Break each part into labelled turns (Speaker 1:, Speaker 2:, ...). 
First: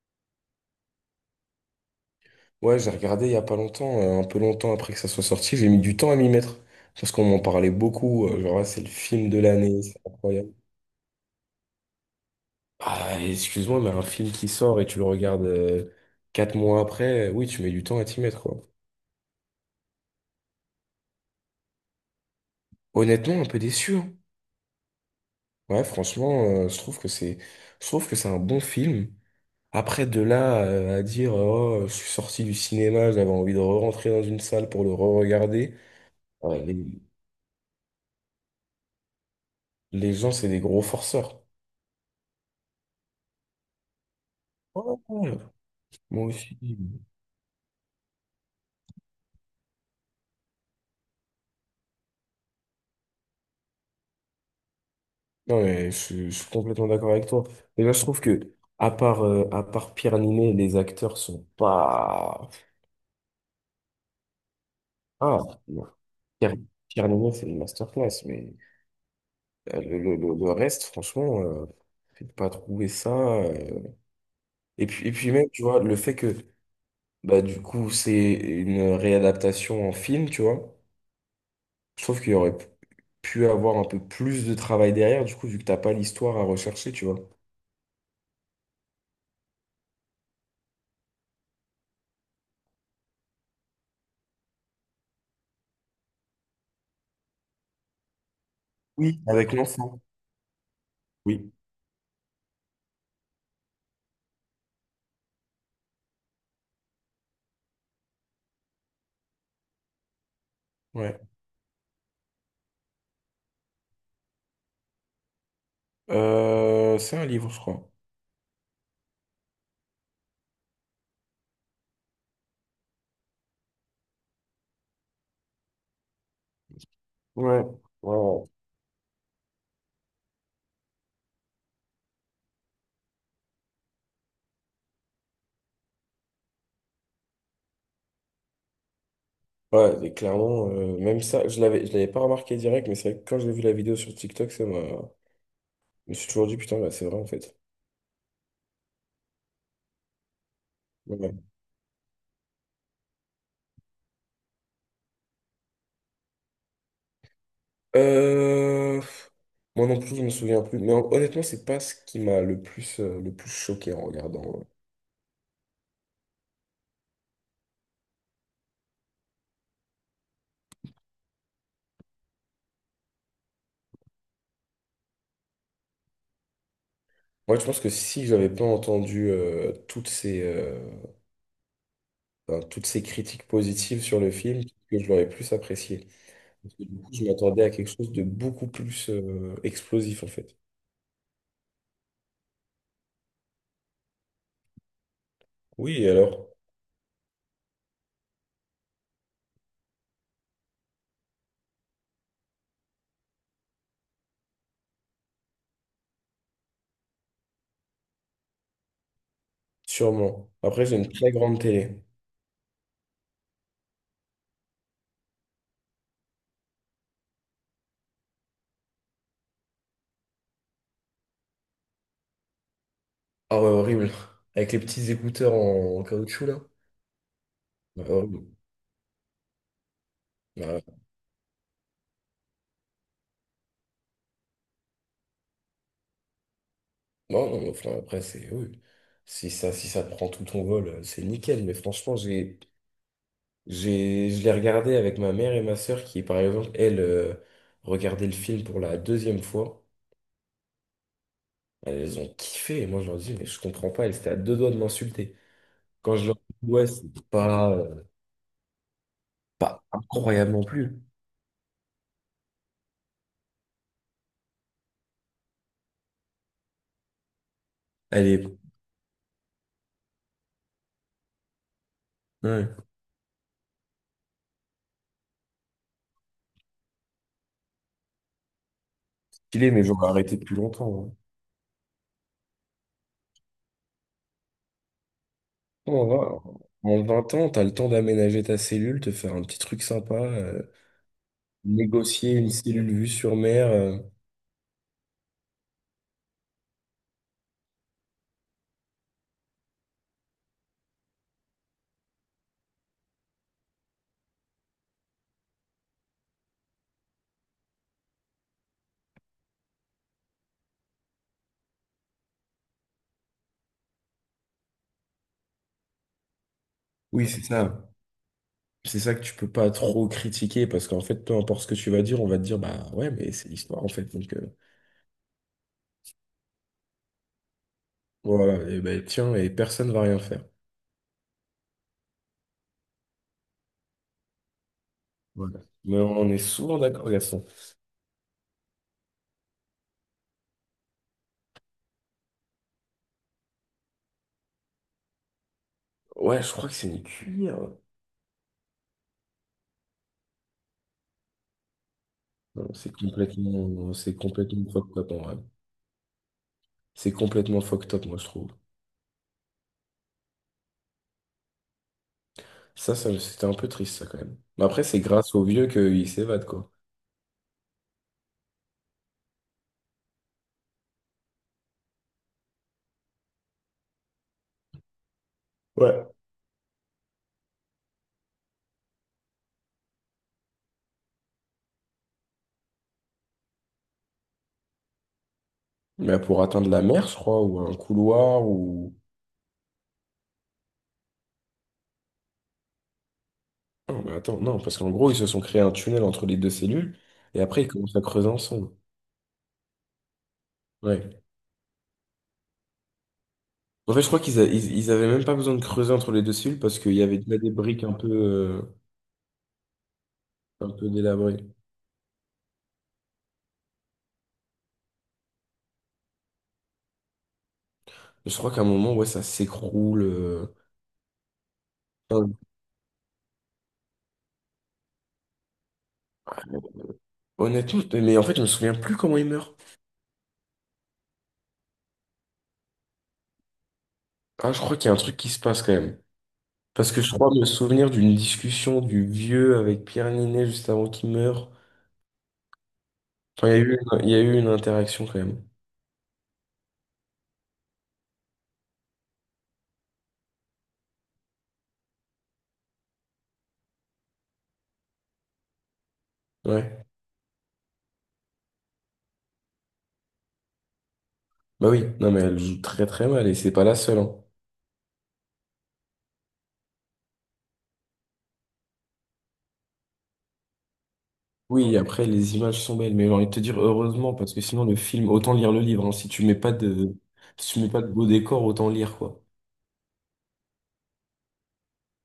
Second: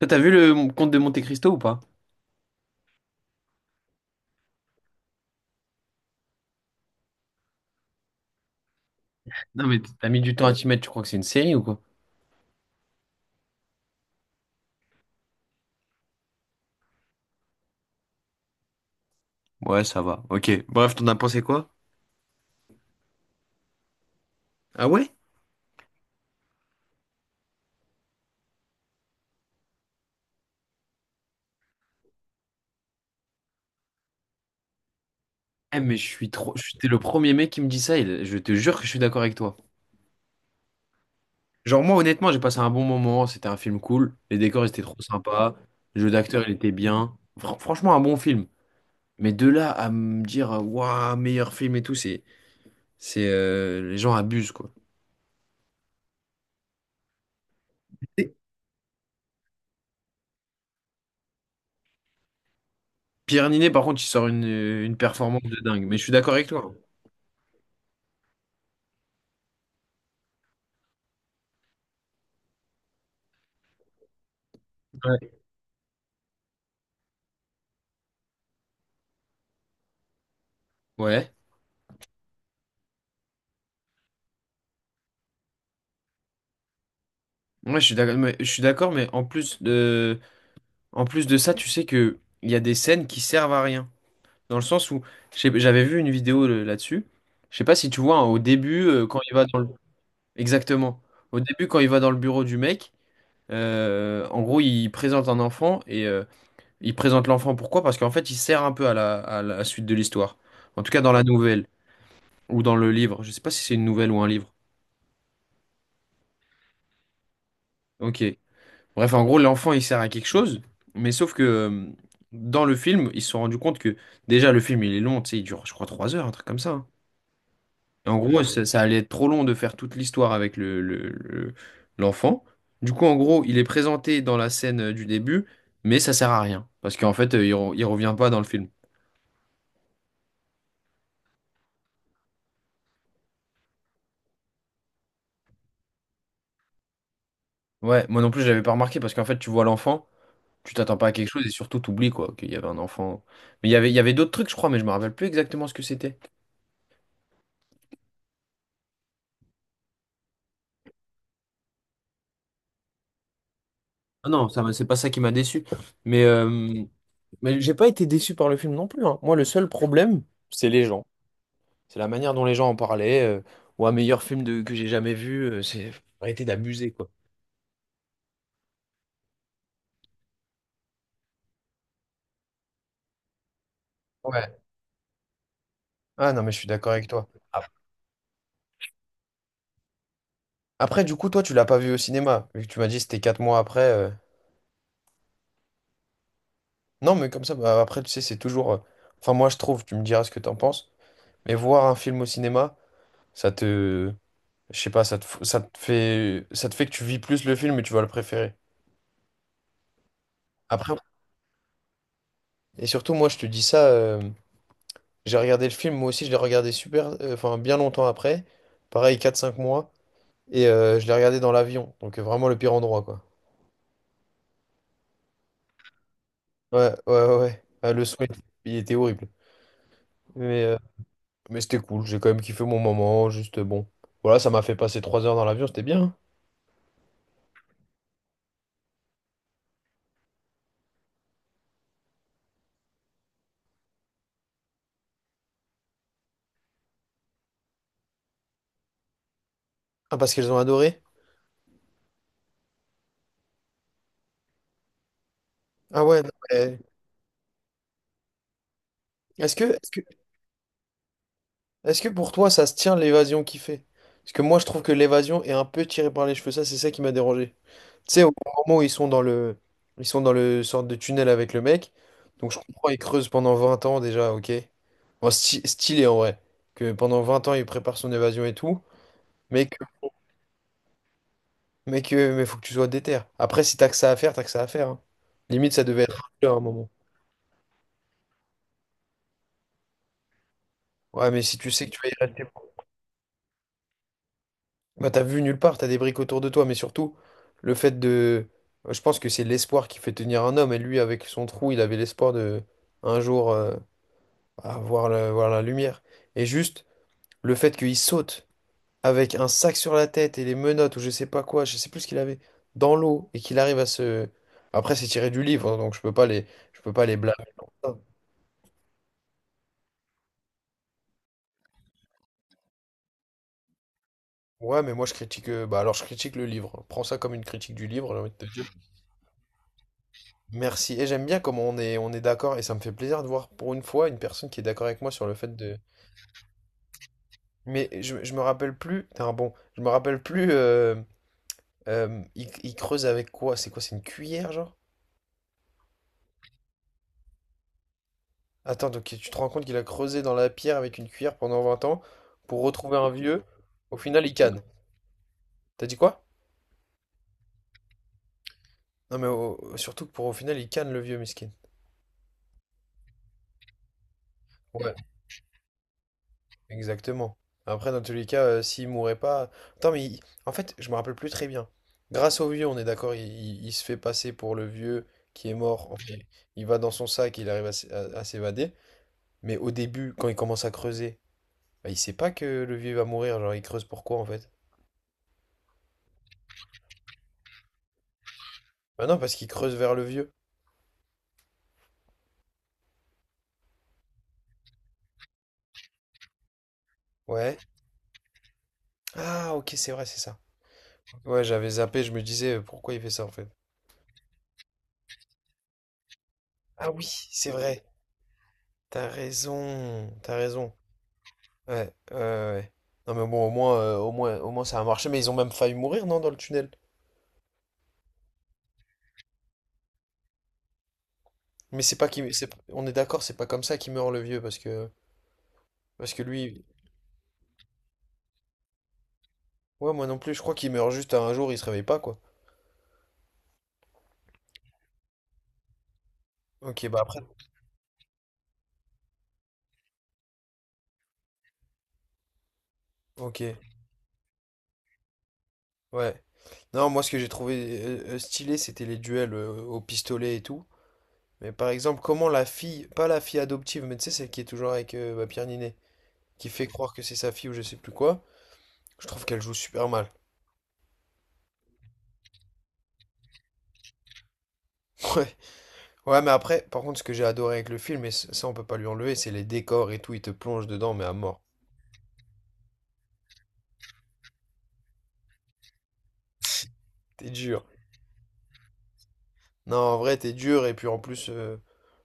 Speaker 1: Toi, t'as vu le Comte de Monte Cristo ou pas?
Speaker 2: Ouais, j'ai regardé il y a pas longtemps, un peu longtemps après que ça soit sorti, j'ai mis du temps à m'y mettre. Parce qu'on m'en parlait beaucoup, genre, ah, c'est le film de
Speaker 1: Non mais
Speaker 2: l'année, c'est
Speaker 1: t'as mis du temps à
Speaker 2: incroyable.
Speaker 1: t'y mettre, tu crois que c'est une série ou quoi?
Speaker 2: Ah, excuse-moi, mais un film qui sort et tu le regardes 4 mois après, oui, tu mets du temps à t'y mettre, quoi.
Speaker 1: Ouais, ça va. Ok. Bref, t'en as pensé quoi?
Speaker 2: Honnêtement, un peu déçu, hein.
Speaker 1: Ah ouais?
Speaker 2: Ouais, franchement, je trouve que c'est un bon film. Après, de là à dire, oh, je suis sorti du cinéma, j'avais envie de rentrer dans une salle pour le re-regarder.
Speaker 1: Eh mais je suis trop.
Speaker 2: Ouais,
Speaker 1: T'es le premier mec qui me dit ça et je te jure que je suis d'accord avec toi.
Speaker 2: les gens, c'est des gros forceurs.
Speaker 1: Genre, moi honnêtement j'ai passé un bon moment, c'était un film cool, les décors ils étaient
Speaker 2: Ouais,
Speaker 1: trop
Speaker 2: ouais.
Speaker 1: sympas, le jeu
Speaker 2: Moi
Speaker 1: d'acteur il
Speaker 2: aussi.
Speaker 1: était bien. Franchement un bon film. Mais de là à me dire waouh meilleur film et tout, c'est. C'est les gens abusent quoi.
Speaker 2: Non, mais je suis complètement d'accord avec toi. Déjà, je trouve
Speaker 1: Et
Speaker 2: que, à part Pierre Niney, les acteurs sont pas.
Speaker 1: Pierre Ninet par contre il sort une
Speaker 2: Ah,
Speaker 1: performance de dingue,
Speaker 2: non.
Speaker 1: mais je suis d'accord avec
Speaker 2: Pierre,
Speaker 1: toi.
Speaker 2: Pierre Niney, c'est une masterclass, mais le reste, franchement, j'ai pas trouvé ça, et
Speaker 1: Ouais.
Speaker 2: puis, même, tu vois, le fait que, bah, du coup, c'est une réadaptation en film, tu vois,
Speaker 1: Ouais.
Speaker 2: je trouve qu'il y aurait pu avoir un peu plus de travail derrière, du coup, vu que t'as pas l'histoire à rechercher, tu vois.
Speaker 1: Ouais, je suis d'accord, mais en plus de ça, tu sais que il y a des scènes qui servent à rien. Dans le sens où, j'avais vu une vidéo là-dessus. Je sais pas si tu vois, hein, au début, quand
Speaker 2: Oui.
Speaker 1: il va
Speaker 2: Avec
Speaker 1: dans le...
Speaker 2: l'enfant.
Speaker 1: Exactement. Au
Speaker 2: Oui.
Speaker 1: début, quand il va dans le bureau du mec, en gros, il présente un enfant et il présente l'enfant. Pourquoi? Parce qu'en fait, il sert un peu à la suite de l'histoire. En tout cas, dans
Speaker 2: Ouais.
Speaker 1: la nouvelle ou dans le livre. Je sais pas si c'est une nouvelle ou un livre.
Speaker 2: C'est un livre, je crois.
Speaker 1: Ok. Bref, en gros, l'enfant, il sert à quelque chose, mais sauf que dans le film, ils se sont rendus compte que déjà, le film, il est long, tu sais, il dure, je crois, 3 heures, un truc comme ça, hein.
Speaker 2: Ouais. Ouais,
Speaker 1: Et en gros,
Speaker 2: ouais.
Speaker 1: ça allait être trop long de faire toute l'histoire avec l'enfant. Du coup, en gros, il est présenté dans la scène du début, mais ça sert à rien, parce qu'en fait, il revient pas dans le film.
Speaker 2: Ouais, et clairement, même ça, je l'avais pas remarqué direct, mais c'est vrai que quand j'ai vu la vidéo sur TikTok, ça m'a. Je me suis toujours dit, putain, bah, c'est vrai en fait.
Speaker 1: Ouais, moi non plus, je l'avais pas remarqué, parce qu'en fait, tu vois l'enfant, tu t'attends pas à
Speaker 2: Ouais,
Speaker 1: quelque
Speaker 2: ouais.
Speaker 1: chose, et surtout, t'oublies, quoi, qu'il y avait un enfant. Mais il y avait d'autres trucs, je crois, mais je me rappelle plus exactement ce que c'était.
Speaker 2: Euh, moi non plus, je me souviens plus. Mais honnêtement, c'est pas ce qui m'a le plus choqué en
Speaker 1: Ah
Speaker 2: regardant,
Speaker 1: non, c'est pas ça qui m'a déçu. Mais, euh, mais j'ai pas été déçu par le film non plus, hein. Moi, le seul problème, c'est les gens. C'est la manière dont les gens en parlaient. Ou un meilleur film de, que j'ai jamais vu. C'est faut arrêter d'abuser, quoi.
Speaker 2: Moi, je pense que si j'avais pas entendu toutes enfin, toutes ces critiques positives sur le
Speaker 1: Ouais.
Speaker 2: film, que je l'aurais plus apprécié.
Speaker 1: Ah non, mais je suis
Speaker 2: Parce que
Speaker 1: d'accord
Speaker 2: du
Speaker 1: avec
Speaker 2: coup, je
Speaker 1: toi.
Speaker 2: m'attendais à quelque chose de beaucoup plus explosif en fait.
Speaker 1: Après, du coup, toi, tu l'as pas vu au cinéma, vu que tu m'as dit c'était 4 mois après.
Speaker 2: Oui, alors,
Speaker 1: Non, mais comme ça, bah, après, tu sais, c'est toujours. Enfin, moi, je trouve, tu me diras ce que t'en penses, mais voir un film au cinéma, ça te. Je sais pas, ça te fait que tu vis plus le film et tu vas le préférer.
Speaker 2: sûrement. Après,
Speaker 1: Après,
Speaker 2: j'ai une très grande télé.
Speaker 1: Et surtout, moi, je te dis ça, j'ai regardé le film, moi aussi, je l'ai regardé super, enfin, bien longtemps après. Pareil, quatre cinq mois. Et je l'ai regardé dans l'avion. Donc, vraiment le pire endroit, quoi.
Speaker 2: Ah ouais, horrible. Avec les petits écouteurs en caoutchouc, là.
Speaker 1: Ouais, ouais, ouais. Ouais. Ah, le
Speaker 2: Ouais,
Speaker 1: son,
Speaker 2: horrible.
Speaker 1: il était horrible. Mais, euh,
Speaker 2: Ouais,
Speaker 1: mais c'était cool, j'ai quand même kiffé mon moment, juste bon. Voilà, ça m'a fait passer 3 heures dans l'avion, c'était bien, hein.
Speaker 2: non, non, mais enfin, après, c'est... Oui. Si ça te prend tout ton vol, c'est nickel. Mais franchement, je l'ai regardé avec ma mère et ma sœur qui, par exemple, elles, regardaient le film pour la 2e fois.
Speaker 1: Ah, parce qu'elles ont adoré?
Speaker 2: Elles ont kiffé. Et moi, je leur dis, mais je comprends pas. Elles étaient à deux doigts de m'insulter.
Speaker 1: Ah
Speaker 2: Quand
Speaker 1: ouais,
Speaker 2: je
Speaker 1: non,
Speaker 2: leur dis,
Speaker 1: mais-
Speaker 2: ouais, c'est pas,
Speaker 1: Est-ce que,
Speaker 2: pas
Speaker 1: est-ce que,
Speaker 2: incroyable non plus.
Speaker 1: Est-ce que pour toi, ça se tient l'évasion qu'il fait? Parce que moi, je trouve que l'évasion est un peu tirée par les cheveux. Ça, c'est ça qui m'a dérangé. Tu sais,
Speaker 2: Elle
Speaker 1: au
Speaker 2: est...
Speaker 1: moment où ils sont dans le sorte de tunnel avec le mec. Donc, je
Speaker 2: ouais.
Speaker 1: comprends, ils creusent pendant 20 ans déjà, ok. Bon, stylé en vrai. Que pendant 20 ans, il prépare son évasion et tout. Mais
Speaker 2: Stylé,
Speaker 1: que,
Speaker 2: mais j'aurais arrêté depuis longtemps,
Speaker 1: mais faut que tu sois déter. Après, si t'as que ça à faire, t'as que ça à faire, hein. Limite, ça devait être
Speaker 2: hein.
Speaker 1: là à un moment.
Speaker 2: En 20 ans, t'as le temps d'aménager ta cellule, te faire un petit truc sympa,
Speaker 1: Ouais, mais si tu sais que tu vas y
Speaker 2: négocier
Speaker 1: rester.
Speaker 2: une cellule vue sur mer,
Speaker 1: Bah, t'as vu nulle part, t'as des briques autour de toi, mais surtout, le fait de... Je pense que c'est l'espoir qui fait tenir un homme, et lui, avec son trou, il avait l'espoir de, un jour, voir la lumière. Et juste, le fait qu'il saute avec un sac sur la tête et les menottes, ou je sais pas quoi, je sais plus ce qu'il avait, dans l'eau, et qu'il arrive à se... Après, c'est tiré du livre, hein, donc je peux pas les
Speaker 2: Oui, c'est
Speaker 1: blâmer.
Speaker 2: ça. C'est ça que tu peux pas trop critiquer parce qu'en fait, peu importe ce que tu vas dire, on va te dire, bah ouais, mais c'est l'histoire en fait. Donc
Speaker 1: Ouais, mais moi, bah, alors, je critique le livre. Prends ça comme une critique du livre, j'ai envie de te
Speaker 2: voilà,
Speaker 1: dire.
Speaker 2: et ben tiens, et personne va rien faire.
Speaker 1: Merci. Et j'aime bien comment on est d'accord. Et ça me fait plaisir de voir pour une fois une personne qui est d'accord avec moi sur le fait
Speaker 2: Voilà.
Speaker 1: de.
Speaker 2: Mais on est souvent d'accord, Gaston.
Speaker 1: Mais je me rappelle plus. Putain, bon, je me rappelle plus. Il creuse avec quoi? C'est quoi? C'est une cuillère, genre?
Speaker 2: Ouais, je crois que c'est une cuillère.
Speaker 1: Attends, donc tu te rends compte qu'il a creusé dans la pierre avec une cuillère pendant 20 ans pour
Speaker 2: Non,
Speaker 1: retrouver un vieux. Au
Speaker 2: c'est
Speaker 1: final, il canne.
Speaker 2: complètement fucked up en vrai.
Speaker 1: T'as dit quoi?
Speaker 2: C'est complètement fucked up, moi, je trouve.
Speaker 1: Non, mais surtout que pour au final, il canne le vieux, miskin.
Speaker 2: Ça, c'était un peu triste, ça, quand même. Mais après,
Speaker 1: Ouais.
Speaker 2: c'est grâce aux vieux qu'ils s'évadent, quoi.
Speaker 1: Exactement. Après, dans tous les cas, s'il mourait pas. Attends, en fait, je me rappelle plus très bien. Grâce au vieux, on est d'accord, il se fait passer pour le vieux qui est mort. Enfin,
Speaker 2: Ouais.
Speaker 1: il va dans son sac, il arrive à s'évader. Mais au début, quand il commence à creuser, bah, il sait pas que le vieux va mourir. Genre, il creuse pourquoi en fait?
Speaker 2: Mais pour atteindre la mer, je crois, ou un couloir, ou...
Speaker 1: Bah non, parce qu'il creuse vers le vieux.
Speaker 2: Non, mais attends, non, parce qu'en gros, ils se sont créés un tunnel entre les deux cellules, et
Speaker 1: Ouais.
Speaker 2: après, ils commencent à creuser ensemble.
Speaker 1: Ah, ok, c'est vrai, c'est ça.
Speaker 2: Ouais.
Speaker 1: Ouais, j'avais zappé, je me disais pourquoi il fait ça en fait.
Speaker 2: En fait, je crois qu'ils avaient même pas besoin de creuser entre les deux cellules, parce
Speaker 1: Ah
Speaker 2: qu'il y
Speaker 1: oui,
Speaker 2: avait déjà
Speaker 1: c'est
Speaker 2: des briques
Speaker 1: vrai. T'as raison, t'as
Speaker 2: un
Speaker 1: raison.
Speaker 2: peu délabrées.
Speaker 1: Ouais, ouais, ouais. Ouais. Non mais bon, au moins ça a marché, mais ils ont même failli mourir, non, dans le tunnel.
Speaker 2: Je crois qu'à un moment, ouais, ça s'écroule,
Speaker 1: Mais c'est pas qui,
Speaker 2: Enfin,
Speaker 1: c'est, on est d'accord, c'est pas comme ça qu'il meurt le vieux, parce que lui,
Speaker 2: honnêtement, mais en fait, je me souviens plus comment ils meurent.
Speaker 1: ouais, moi non plus, je crois qu'il meurt juste à un jour, il se réveille pas, quoi.
Speaker 2: Ah, je crois qu'il y a un truc qui se passe, quand même.
Speaker 1: Ok,
Speaker 2: Parce
Speaker 1: bah
Speaker 2: que je
Speaker 1: après,
Speaker 2: crois me souvenir d'une discussion du vieux avec Pierre Ninet juste avant qu'il meure.
Speaker 1: ok,
Speaker 2: Enfin, il y a eu une interaction quand même.
Speaker 1: ouais. Non, moi ce que j'ai trouvé stylé, c'était les duels au pistolet et tout. Mais par exemple, comment la fille, pas la fille adoptive, mais tu sais, celle qui est toujours avec bah, Pierre Ninet, qui fait
Speaker 2: Ouais.
Speaker 1: croire que c'est sa fille ou je sais plus quoi, je trouve qu'elle joue super mal.
Speaker 2: Bah oui, non mais elle joue très très mal et c'est pas la seule, hein.
Speaker 1: Ouais. Ouais, mais après, par contre, ce que j'ai adoré avec le film, et ça on peut pas lui enlever, c'est les décors et tout, il te plonge dedans, mais à mort.
Speaker 2: Oui, après les images sont belles, mais j'ai envie de te dire heureusement parce que sinon le film, autant lire le livre, hein.
Speaker 1: T'es
Speaker 2: Si tu
Speaker 1: dur.
Speaker 2: mets pas de beau décor, autant lire quoi.
Speaker 1: Non, en vrai, t'es dur, et puis en plus,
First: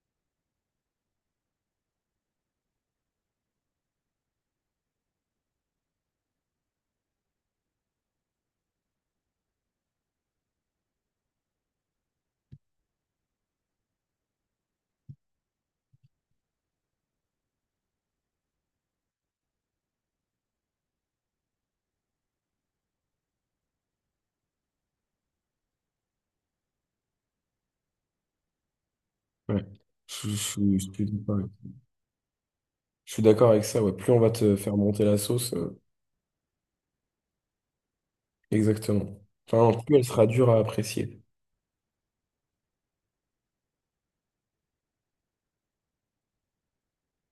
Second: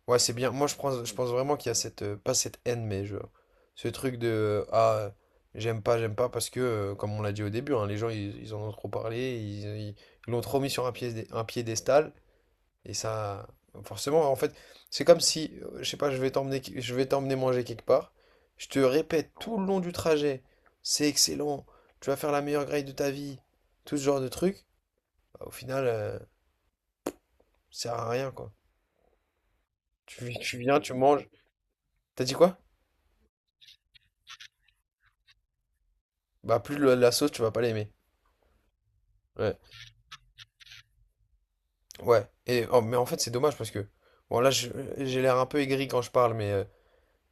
Speaker 1: ouais, c'est bien. Moi, je pense vraiment qu'il y a cette, pas cette haine, ce truc de, j'aime pas, parce que, comme on l'a dit au début, hein, les gens, ils en ont trop parlé, ils l'ont trop mis sur un piédestal, Et ça, forcément, en fait, c'est comme si, je sais pas, je vais t'emmener manger quelque part. Je te répète tout le long du trajet, c'est excellent, tu vas faire la meilleure grille de ta vie, tout ce genre de trucs. Bah, au final, ça sert à rien, quoi.
Speaker 2: Ouais.
Speaker 1: Tu, tu viens,
Speaker 2: Je
Speaker 1: tu
Speaker 2: suis
Speaker 1: manges.
Speaker 2: d'accord,
Speaker 1: T'as dit quoi?
Speaker 2: je suis d'accord avec ça. Ouais. Plus on va te faire monter la sauce,
Speaker 1: Bah, plus la sauce, tu vas pas l'aimer.
Speaker 2: exactement.
Speaker 1: Ouais.
Speaker 2: Enfin, plus elle sera dure à apprécier.
Speaker 1: Ouais. Et, oh, mais en fait, c'est dommage parce que, bon, là, j'ai l'air un peu aigri quand je parle,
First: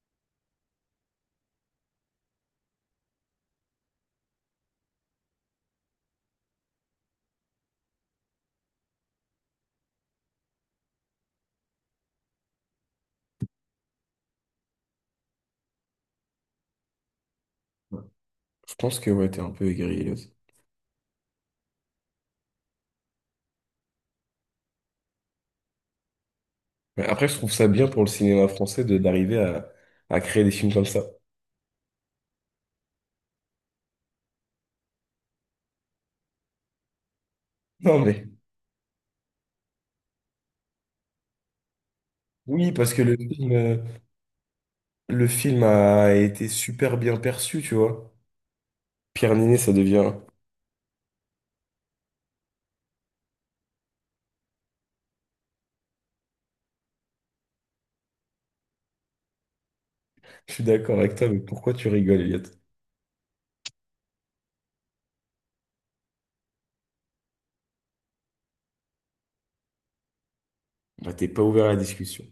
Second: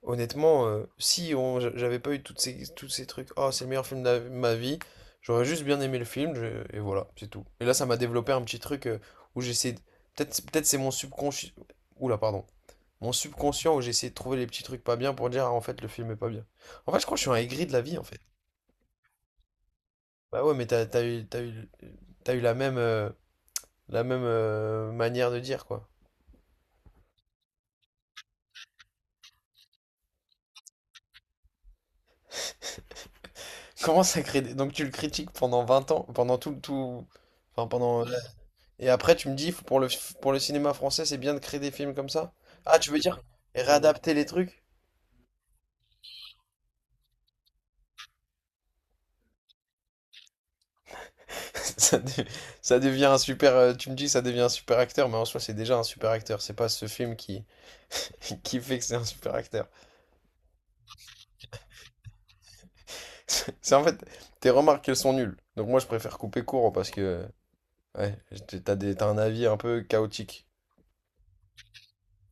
Speaker 1: honnêtement, si on, j'a- j'avais pas eu tous ces trucs, oh, c'est le meilleur film de ma vie, j'aurais juste bien aimé le film, et voilà, c'est tout. Et là, ça m'a développé un petit truc où j'essaie. Peut-être c'est mon subconscient. Oula, pardon. Mon subconscient où j'essaie de trouver les petits trucs pas bien pour dire, ah, en fait, le film est pas bien. En fait, je crois que je suis un aigri de la vie,
Speaker 2: Ouais.
Speaker 1: en fait.
Speaker 2: Je pense que ouais, t'es un peu aigri, là.
Speaker 1: Bah ouais, mais t'as eu la même manière de dire, quoi.
Speaker 2: Mais après, je trouve ça bien pour le cinéma français de d'arriver à créer des films comme ça.
Speaker 1: Comment ça crée. Donc, tu le critiques pendant 20 ans, pendant tout, tout... Enfin,
Speaker 2: Non,
Speaker 1: pendant
Speaker 2: mais
Speaker 1: et après, tu me dis, pour pour le cinéma français, c'est bien de créer des films comme ça?
Speaker 2: oui,
Speaker 1: Ah, tu
Speaker 2: parce
Speaker 1: veux
Speaker 2: que
Speaker 1: dire et réadapter les trucs?
Speaker 2: le film a été super bien perçu, tu vois. Pierre Niney, ça devient.
Speaker 1: Ça, de- ça devient un super. Tu me dis, ça devient un super acteur, mais en soi, c'est déjà un super acteur. C'est pas ce film qui, qui fait que c'est un super acteur.
Speaker 2: Je suis d'accord avec toi, mais pourquoi tu rigoles, Elliot?
Speaker 1: C'est en fait, tes remarques, elles sont nulles. Donc moi, je préfère couper court parce que, ouais, t'as un avis un peu chaotique.
Speaker 2: Bah, t'es pas ouvert à la discussion.